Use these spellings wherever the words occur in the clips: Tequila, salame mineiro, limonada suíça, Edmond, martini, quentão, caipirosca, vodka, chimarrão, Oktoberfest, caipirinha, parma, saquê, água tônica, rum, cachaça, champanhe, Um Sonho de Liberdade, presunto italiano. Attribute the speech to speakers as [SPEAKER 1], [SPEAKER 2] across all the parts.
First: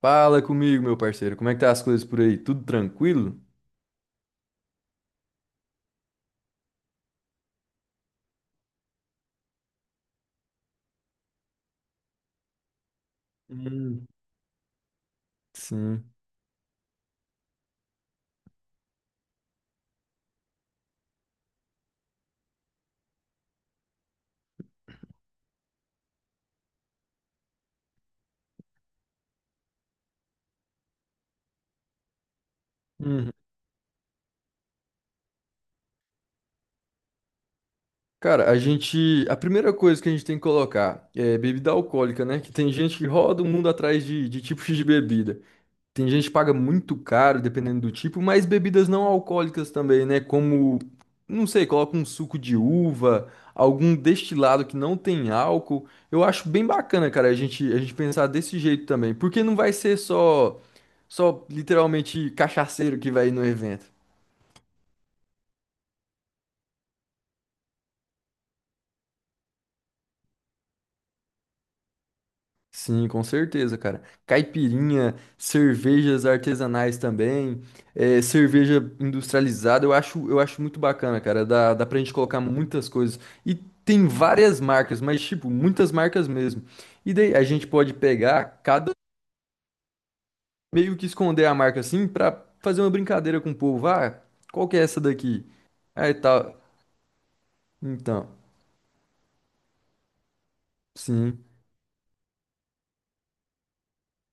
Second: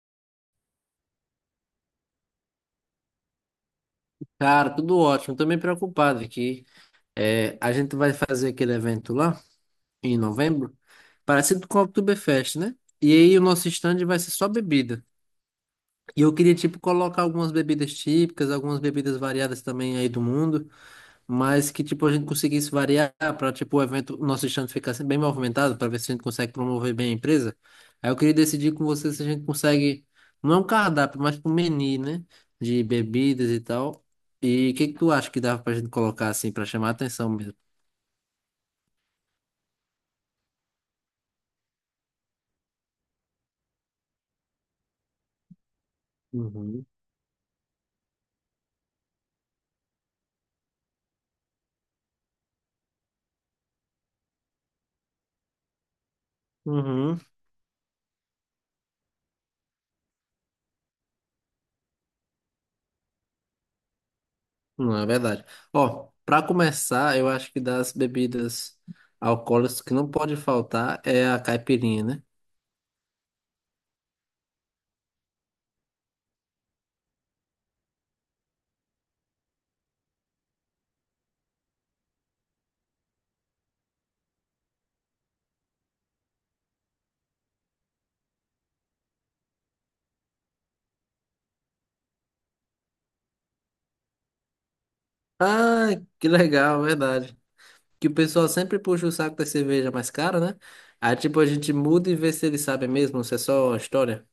[SPEAKER 1] Fala comigo, meu parceiro. Como é que tá as coisas por aí? Tudo tranquilo?
[SPEAKER 2] Cara, tudo ótimo. Tô meio preocupado aqui. É, a gente vai fazer aquele evento lá em novembro, parecido com o Oktoberfest, né? E aí o nosso stand
[SPEAKER 1] Hum,
[SPEAKER 2] vai ser só bebida.
[SPEAKER 1] Sim.
[SPEAKER 2] E eu queria, tipo, colocar algumas bebidas típicas, algumas bebidas variadas também aí do mundo, mas que tipo a gente conseguisse variar para tipo o evento, o nosso stand ficar sempre bem movimentado para ver se a gente consegue promover bem a empresa. Aí eu queria decidir com você se a gente consegue, não é um cardápio, mas um menu, né, de
[SPEAKER 1] Uhum.
[SPEAKER 2] bebidas e tal. E o que que tu acha que dava pra gente colocar assim para chamar a atenção mesmo?
[SPEAKER 1] Cara, a gente. A primeira coisa que a gente tem que colocar é bebida alcoólica, né? Que tem gente que roda o mundo atrás de tipos de bebida. Tem gente que paga
[SPEAKER 2] Uhum.
[SPEAKER 1] muito caro, dependendo do tipo, mas bebidas não alcoólicas também, né? Como, não sei, coloca um suco de uva, algum destilado que não tem álcool. Eu acho bem bacana,
[SPEAKER 2] Uhum.
[SPEAKER 1] cara, a gente pensar desse jeito também. Porque não vai ser só literalmente cachaceiro que vai no evento.
[SPEAKER 2] Não, é verdade. Ó, para começar, eu acho que das bebidas alcoólicas que não pode faltar é a caipirinha, né?
[SPEAKER 1] Sim, com certeza, cara. Caipirinha, cervejas artesanais também, cerveja industrializada, eu acho muito bacana, cara. Dá pra gente colocar muitas coisas. E tem várias marcas, mas, tipo, muitas marcas mesmo. E daí a gente pode pegar cada meio que esconder a marca assim pra fazer uma brincadeira com o povo. Ah, qual que é essa daqui?
[SPEAKER 2] Ah,
[SPEAKER 1] Aí
[SPEAKER 2] que
[SPEAKER 1] tal.
[SPEAKER 2] legal, verdade. Que o
[SPEAKER 1] Então,
[SPEAKER 2] pessoal sempre puxa o saco da cerveja mais cara, né? Aí, tipo,
[SPEAKER 1] sim.
[SPEAKER 2] a gente muda e vê se eles sabem mesmo, se é só uma história.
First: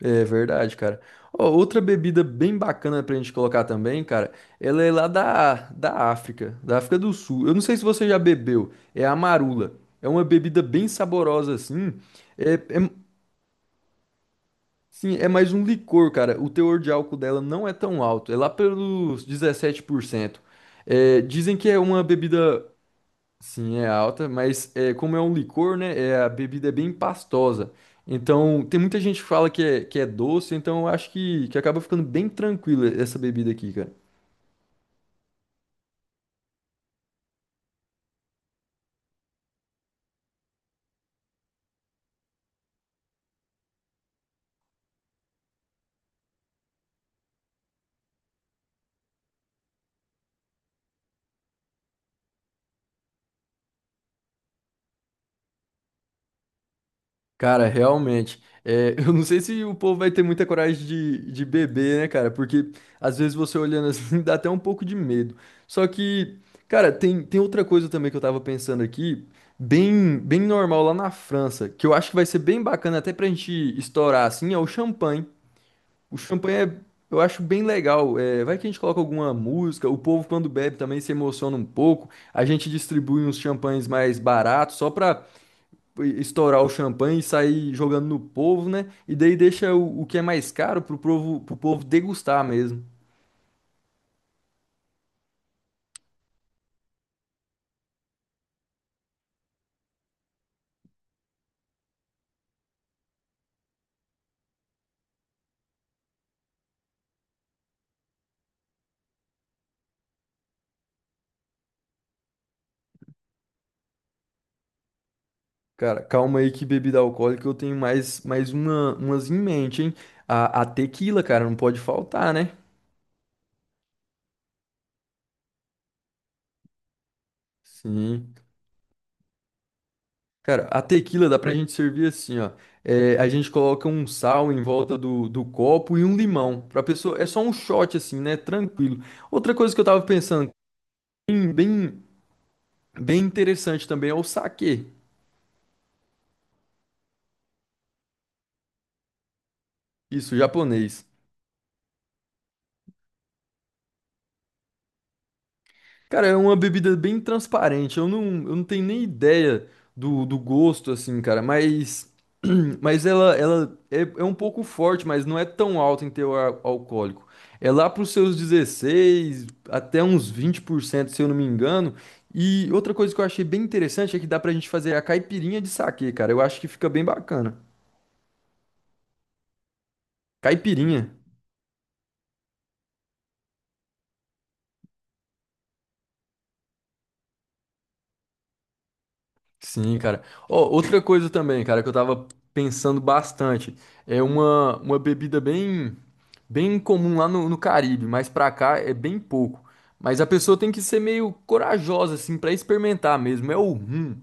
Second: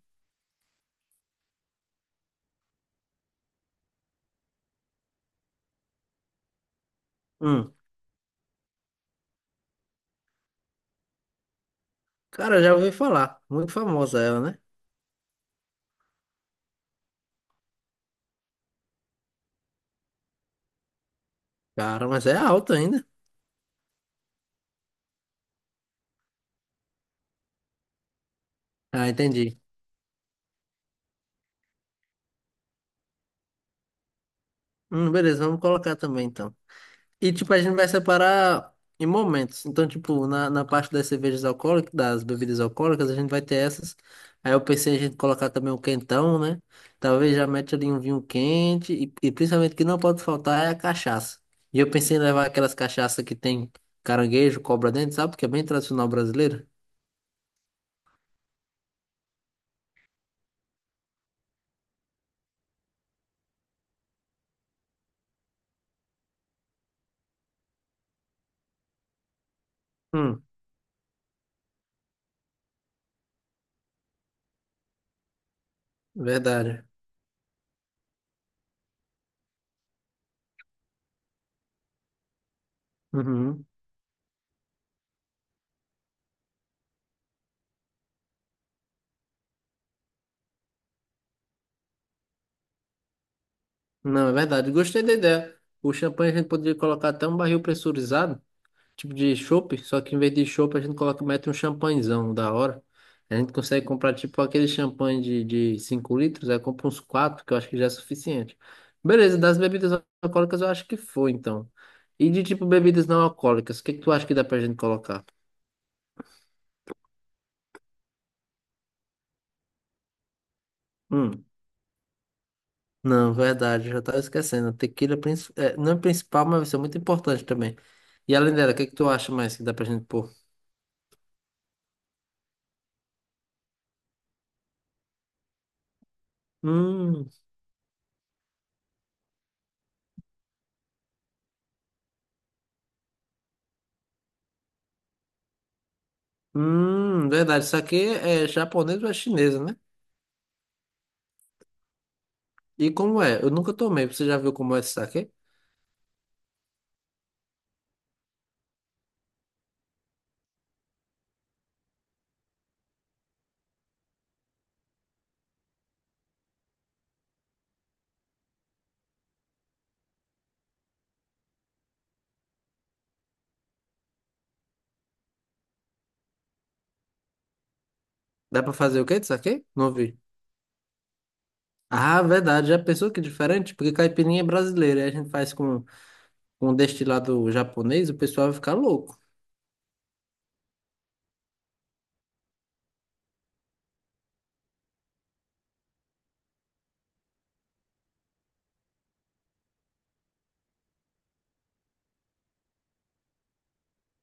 [SPEAKER 1] É verdade, cara. Ó, outra bebida bem bacana pra gente colocar também, cara, ela é lá da África, da África do Sul. Eu não
[SPEAKER 2] Hum,
[SPEAKER 1] sei se você já bebeu, é a marula. É uma bebida bem saborosa assim. É,
[SPEAKER 2] Cara, já
[SPEAKER 1] é,
[SPEAKER 2] ouvi falar. Muito famosa ela, né?
[SPEAKER 1] sim, é mais um licor, cara. O teor de álcool dela não é tão alto, é lá pelos 17%. É, dizem que é uma
[SPEAKER 2] Cara, mas é
[SPEAKER 1] bebida.
[SPEAKER 2] alta ainda.
[SPEAKER 1] Sim, é alta, como é um licor, né? É, a bebida é bem pastosa. Então, tem muita
[SPEAKER 2] Ah,
[SPEAKER 1] gente que fala
[SPEAKER 2] entendi.
[SPEAKER 1] que é doce, então eu acho que acaba ficando bem tranquila essa bebida aqui, cara.
[SPEAKER 2] Beleza, vamos colocar também, então. E, tipo, a gente vai separar em momentos. Então, tipo, na parte das cervejas alcoólicas, das bebidas alcoólicas, a gente vai ter essas. Aí eu pensei em a gente colocar também um quentão, né? Talvez já mete ali um vinho quente. E principalmente o que não pode faltar é a cachaça. E eu pensei em levar aquelas cachaças que tem caranguejo, cobra dentro, sabe? Porque é bem tradicional brasileiro.
[SPEAKER 1] Cara, realmente. Eu não sei se o povo vai ter muita coragem de beber, né, cara? Porque às vezes você olhando assim dá até um pouco de medo. Só que, cara, tem outra coisa também que eu tava pensando aqui, bem
[SPEAKER 2] Hum,
[SPEAKER 1] normal lá na França, que eu acho que vai ser bem bacana até pra gente estourar assim, é o champanhe. O champanhe é,
[SPEAKER 2] verdade.
[SPEAKER 1] eu acho bem legal. É, vai que a gente coloca alguma música, o povo quando bebe também se emociona um pouco. A gente distribui uns
[SPEAKER 2] Uhum.
[SPEAKER 1] champanhes mais baratos só pra estourar o champanhe e sair jogando no povo, né? E daí deixa o que é mais caro pro povo, degustar mesmo.
[SPEAKER 2] Não, é verdade. Gostei da ideia. O champanhe a gente poderia colocar até um barril pressurizado. Tipo de chopp, só que em vez de chopp a gente coloca, mete um champanhezão da hora. A gente consegue comprar tipo aquele champanhe de, 5 litros, aí compra uns 4 que eu acho que já é suficiente. Beleza, das bebidas alcoólicas eu acho que foi então. E de tipo bebidas não alcoólicas, o que que tu acha que dá pra gente colocar?
[SPEAKER 1] Cara, calma aí que bebida alcoólica eu tenho mais umas em mente, hein? A tequila, cara,
[SPEAKER 2] Hum,
[SPEAKER 1] não pode faltar, né?
[SPEAKER 2] não, verdade, eu já tava esquecendo. A Tequila é, não é principal, mas vai ser muito importante também.
[SPEAKER 1] Sim.
[SPEAKER 2] E além dela, o que que tu acha mais que dá pra gente pôr?
[SPEAKER 1] Cara, a tequila dá pra gente servir assim, ó. É, a gente coloca um sal em volta do copo e um limão. Pra pessoa, é
[SPEAKER 2] Hum,
[SPEAKER 1] só um shot assim, né? Tranquilo. Outra coisa que eu tava pensando, bem, bem, bem interessante também, é o saquê.
[SPEAKER 2] verdade, isso aqui é japonês ou é chinesa, né?
[SPEAKER 1] Isso, japonês.
[SPEAKER 2] E como é? Eu nunca tomei. Você já viu como é esse saquê?
[SPEAKER 1] Cara, é uma bebida bem transparente. Eu não tenho nem ideia do gosto, assim, cara. Mas ela é um pouco forte, mas não é tão alta em teor alcoólico. É lá para os seus 16 até uns 20%, se eu não me engano. E outra coisa que eu achei bem interessante é que dá pra gente fazer a caipirinha de saquê, cara. Eu acho que fica bem bacana.
[SPEAKER 2] Dá pra fazer o quê de saquê? Não vi.
[SPEAKER 1] Caipirinha.
[SPEAKER 2] Ah, verdade. Já pensou que é diferente? Porque caipirinha é brasileira. Aí a gente faz com um destilado japonês, o pessoal vai ficar louco.
[SPEAKER 1] Sim, cara. Ó, outra coisa também, cara, que eu tava pensando bastante, é uma bebida bem comum lá no Caribe, mas pra cá é bem pouco. Mas a pessoa tem que ser meio corajosa, assim, pra experimentar mesmo. É o rum.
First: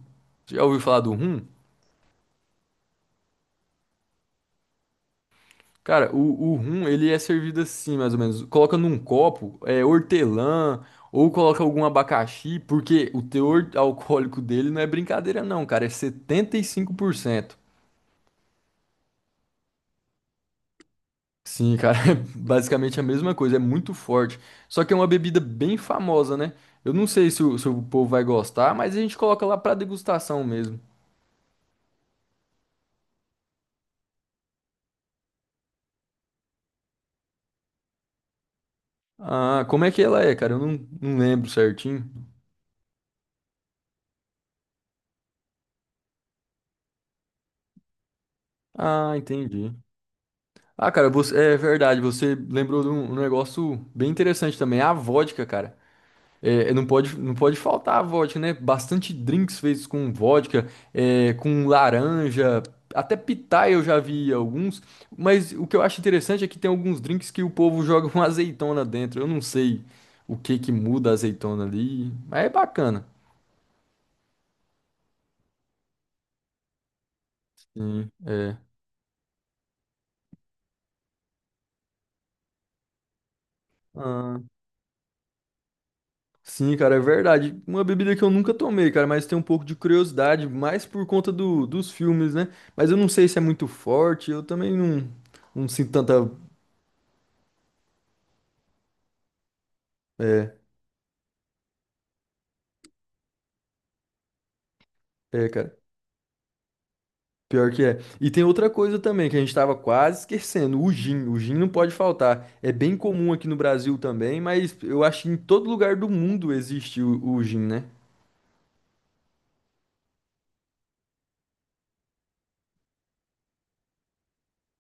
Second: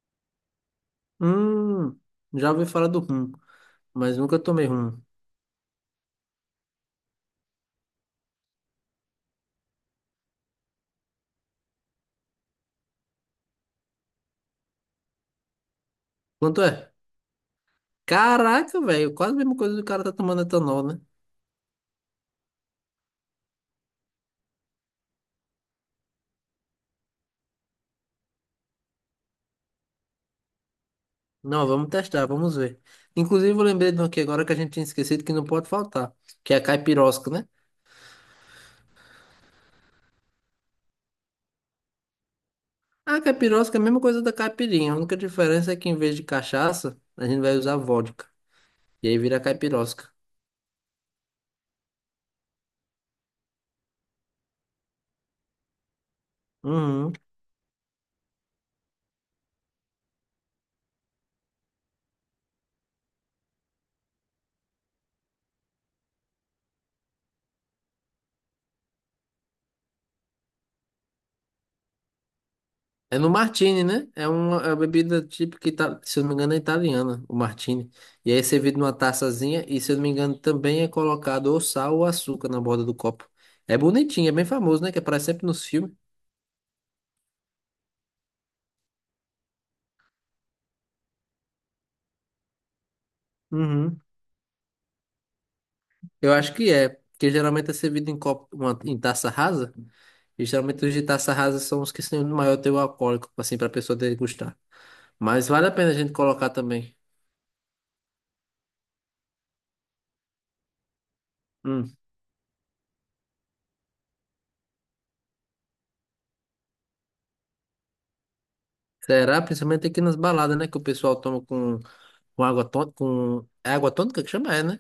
[SPEAKER 1] Já ouviu falar do rum?
[SPEAKER 2] Hum, Já ouvi falar do rum, mas nunca tomei rum.
[SPEAKER 1] Cara, o rum, ele é servido assim, mais ou menos. Coloca num copo, hortelã, ou coloca algum abacaxi, porque o teor alcoólico dele não é brincadeira não, cara, é setenta
[SPEAKER 2] Quanto
[SPEAKER 1] e
[SPEAKER 2] é?
[SPEAKER 1] cinco por cento
[SPEAKER 2] Caraca, velho. Quase a mesma coisa que o cara tá tomando etanol, né?
[SPEAKER 1] Sim, cara, é basicamente a mesma coisa, é muito forte. Só que é uma bebida bem famosa, né? Eu não sei se se o povo vai gostar, mas a gente coloca lá pra degustação mesmo.
[SPEAKER 2] Não, vamos testar, vamos ver. Inclusive, eu lembrei de um aqui agora que a gente tinha esquecido que não pode faltar, que é a caipirosca, né?
[SPEAKER 1] Ah, como é que ela é, cara? Eu não lembro certinho.
[SPEAKER 2] A capirosca é a mesma coisa da caipirinha. A única diferença é que em vez de cachaça, a gente vai usar vodka. E
[SPEAKER 1] Ah,
[SPEAKER 2] aí vira
[SPEAKER 1] entendi.
[SPEAKER 2] capirosca.
[SPEAKER 1] Ah, cara, você, é verdade, você lembrou de um negócio bem interessante também, a vodka, cara. Não
[SPEAKER 2] Uhum.
[SPEAKER 1] pode, não pode faltar a vodka, né? Bastante drinks feitos com vodka, com laranja, até pitaia eu já vi alguns. Mas o que eu acho interessante é que tem alguns drinks que o povo joga uma azeitona dentro. Eu não sei o que que muda a azeitona ali, mas é bacana.
[SPEAKER 2] É no martini, né? É uma bebida típica, se eu não me engano, é italiana, o martini.
[SPEAKER 1] Sim,
[SPEAKER 2] E aí é
[SPEAKER 1] é.
[SPEAKER 2] servido numa taçazinha e, se eu não me engano, também é colocado ou sal ou açúcar na borda do copo. É bonitinho, é
[SPEAKER 1] Ah,
[SPEAKER 2] bem famoso, né? Que aparece sempre nos filmes.
[SPEAKER 1] sim, cara, é verdade. Uma bebida que eu nunca tomei, cara, mas tenho um pouco de curiosidade, mais por conta dos filmes, né? Mas eu não sei se é muito
[SPEAKER 2] Uhum.
[SPEAKER 1] forte, eu também não sinto tanta.
[SPEAKER 2] Eu acho que é, porque geralmente é servido em copo, em taça rasa. E
[SPEAKER 1] É,
[SPEAKER 2] geralmente os de taça rasa são os que têm o maior teor alcoólico, assim, pra pessoa degustar. Mas
[SPEAKER 1] é,
[SPEAKER 2] vale a
[SPEAKER 1] cara.
[SPEAKER 2] pena a gente colocar também.
[SPEAKER 1] Pior que é. E tem outra coisa também que a gente estava quase esquecendo, o gin. O gin não pode
[SPEAKER 2] Hum.
[SPEAKER 1] faltar. É bem comum aqui no Brasil também, mas eu acho que em todo lugar do mundo existe o gin, né?
[SPEAKER 2] Será? Principalmente aqui nas baladas, né? Que o pessoal toma com, água tônica. É água tônica que chama? É, né?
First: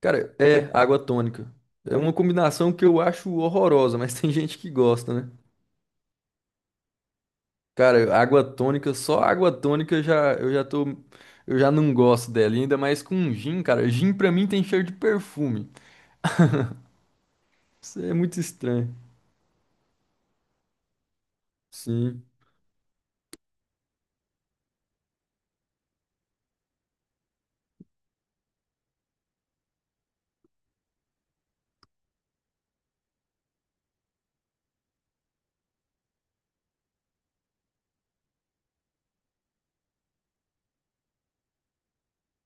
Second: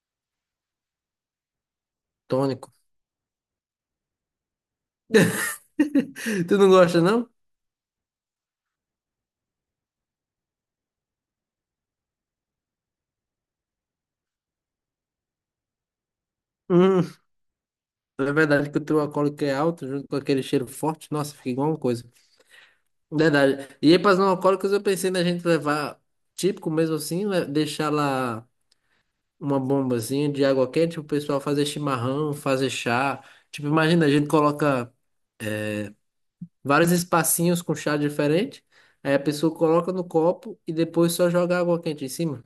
[SPEAKER 1] Cara, é água tônica. É uma combinação
[SPEAKER 2] Tônico.
[SPEAKER 1] que eu acho horrorosa, mas tem gente que gosta, né?
[SPEAKER 2] Tu não gosta, não?
[SPEAKER 1] Cara, água tônica, só água tônica eu já não gosto dela, e ainda mais com gin, cara. Gin pra mim tem cheiro de perfume.
[SPEAKER 2] Hum.
[SPEAKER 1] Isso é
[SPEAKER 2] É
[SPEAKER 1] muito
[SPEAKER 2] verdade que o
[SPEAKER 1] estranho.
[SPEAKER 2] teu alcoólico é alto, junto com aquele cheiro forte. Nossa, fica igual uma coisa.
[SPEAKER 1] Sim.
[SPEAKER 2] Verdade. E aí, para os não alcoólicos, eu pensei na gente levar, típico mesmo assim, deixar lá uma bombazinha de água quente, o pessoal fazer chimarrão, fazer chá. Tipo, imagina, a gente coloca, vários espacinhos com chá diferente. Aí a pessoa coloca no copo e depois só joga água quente em cima.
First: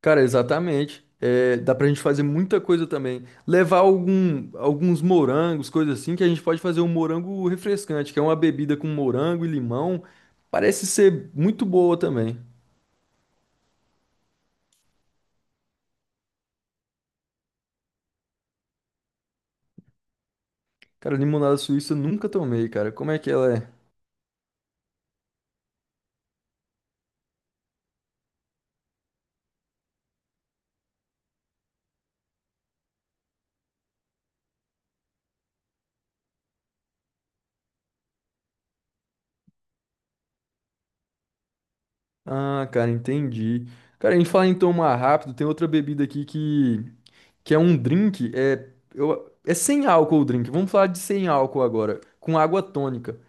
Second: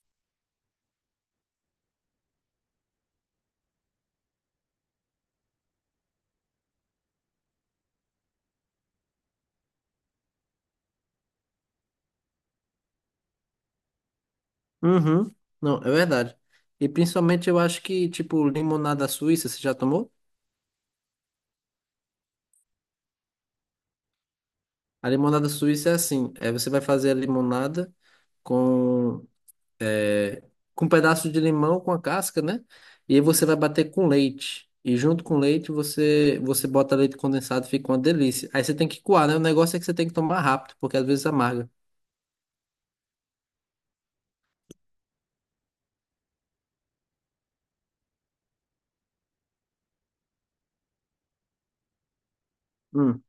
[SPEAKER 1] Cara, exatamente. É, dá pra gente fazer muita coisa também. Levar alguns morangos, coisa assim, que a gente pode fazer um morango refrescante, que é uma bebida com morango e limão. Parece ser muito boa também.
[SPEAKER 2] Uhum. Não, é verdade. E principalmente eu acho que, tipo, limonada suíça, você já tomou?
[SPEAKER 1] Cara, limonada suíça eu nunca tomei, cara. Como é que ela é?
[SPEAKER 2] A limonada suíça é assim, é você vai fazer a limonada com, com um pedaço de limão com a casca, né? E aí você vai bater com leite. E junto com leite você bota leite condensado, fica uma delícia. Aí você tem que coar, né? O negócio é que você tem que tomar rápido, porque às vezes amarga.
[SPEAKER 1] Ah, cara, entendi. Cara, a gente fala em tomar rápido, tem outra bebida aqui que é um drink, é sem álcool o drink. Vamos falar de sem álcool agora, com água tônica.
[SPEAKER 2] Hum.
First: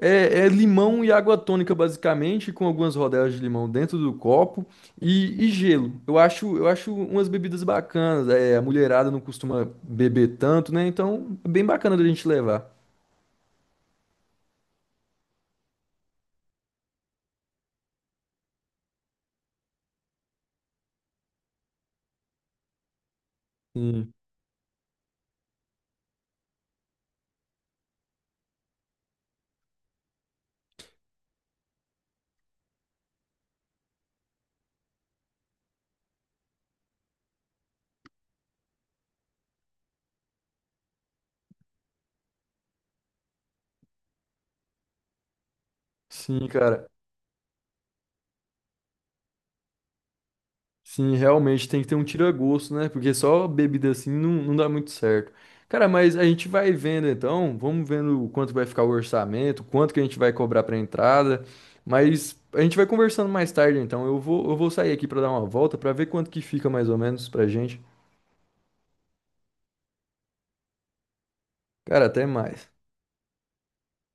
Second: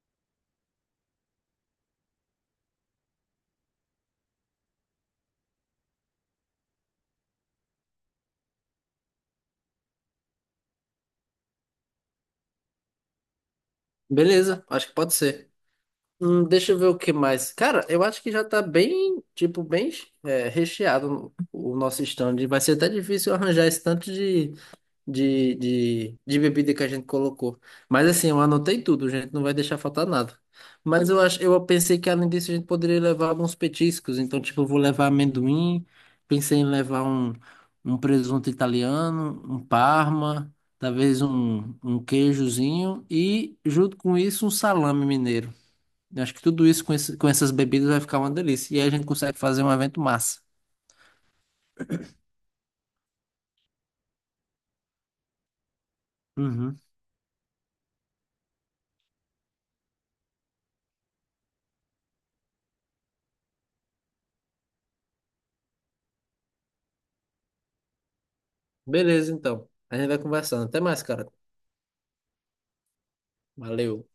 [SPEAKER 1] É limão e água tônica, basicamente, com algumas rodelas de limão dentro do copo e gelo. Eu acho umas bebidas bacanas. É, a mulherada não costuma beber tanto, né? Então, é bem bacana da gente levar.
[SPEAKER 2] Beleza, acho que pode ser. Deixa eu ver o que mais. Cara, eu acho que já tá bem, tipo, bem, recheado o nosso stand. Vai ser até difícil arranjar esse tanto
[SPEAKER 1] Sim,
[SPEAKER 2] de, de bebida que a gente colocou. Mas assim, eu anotei tudo, gente. Não vai deixar faltar nada. Mas eu pensei que além disso a gente poderia levar alguns petiscos. Então, tipo, eu vou levar amendoim. Pensei em levar um, um, presunto italiano, um parma, talvez um queijozinho e, junto com isso, um salame mineiro. Eu acho que
[SPEAKER 1] sim,
[SPEAKER 2] tudo isso
[SPEAKER 1] cara.
[SPEAKER 2] com essas bebidas vai ficar uma delícia. E aí a gente consegue fazer um evento massa.
[SPEAKER 1] Sim, realmente tem que ter um tira-gosto, né? Porque só bebida assim não dá muito certo. Cara, mas a gente vai
[SPEAKER 2] Uhum.
[SPEAKER 1] vendo então, vamos vendo o quanto vai ficar o orçamento, quanto que a gente vai cobrar pra entrada, mas a gente vai conversando mais tarde então. Eu vou sair aqui pra dar uma volta pra ver quanto que fica mais ou menos pra gente.
[SPEAKER 2] Beleza, então. A gente vai conversando. Até mais, cara.
[SPEAKER 1] Cara, até mais.
[SPEAKER 2] Valeu.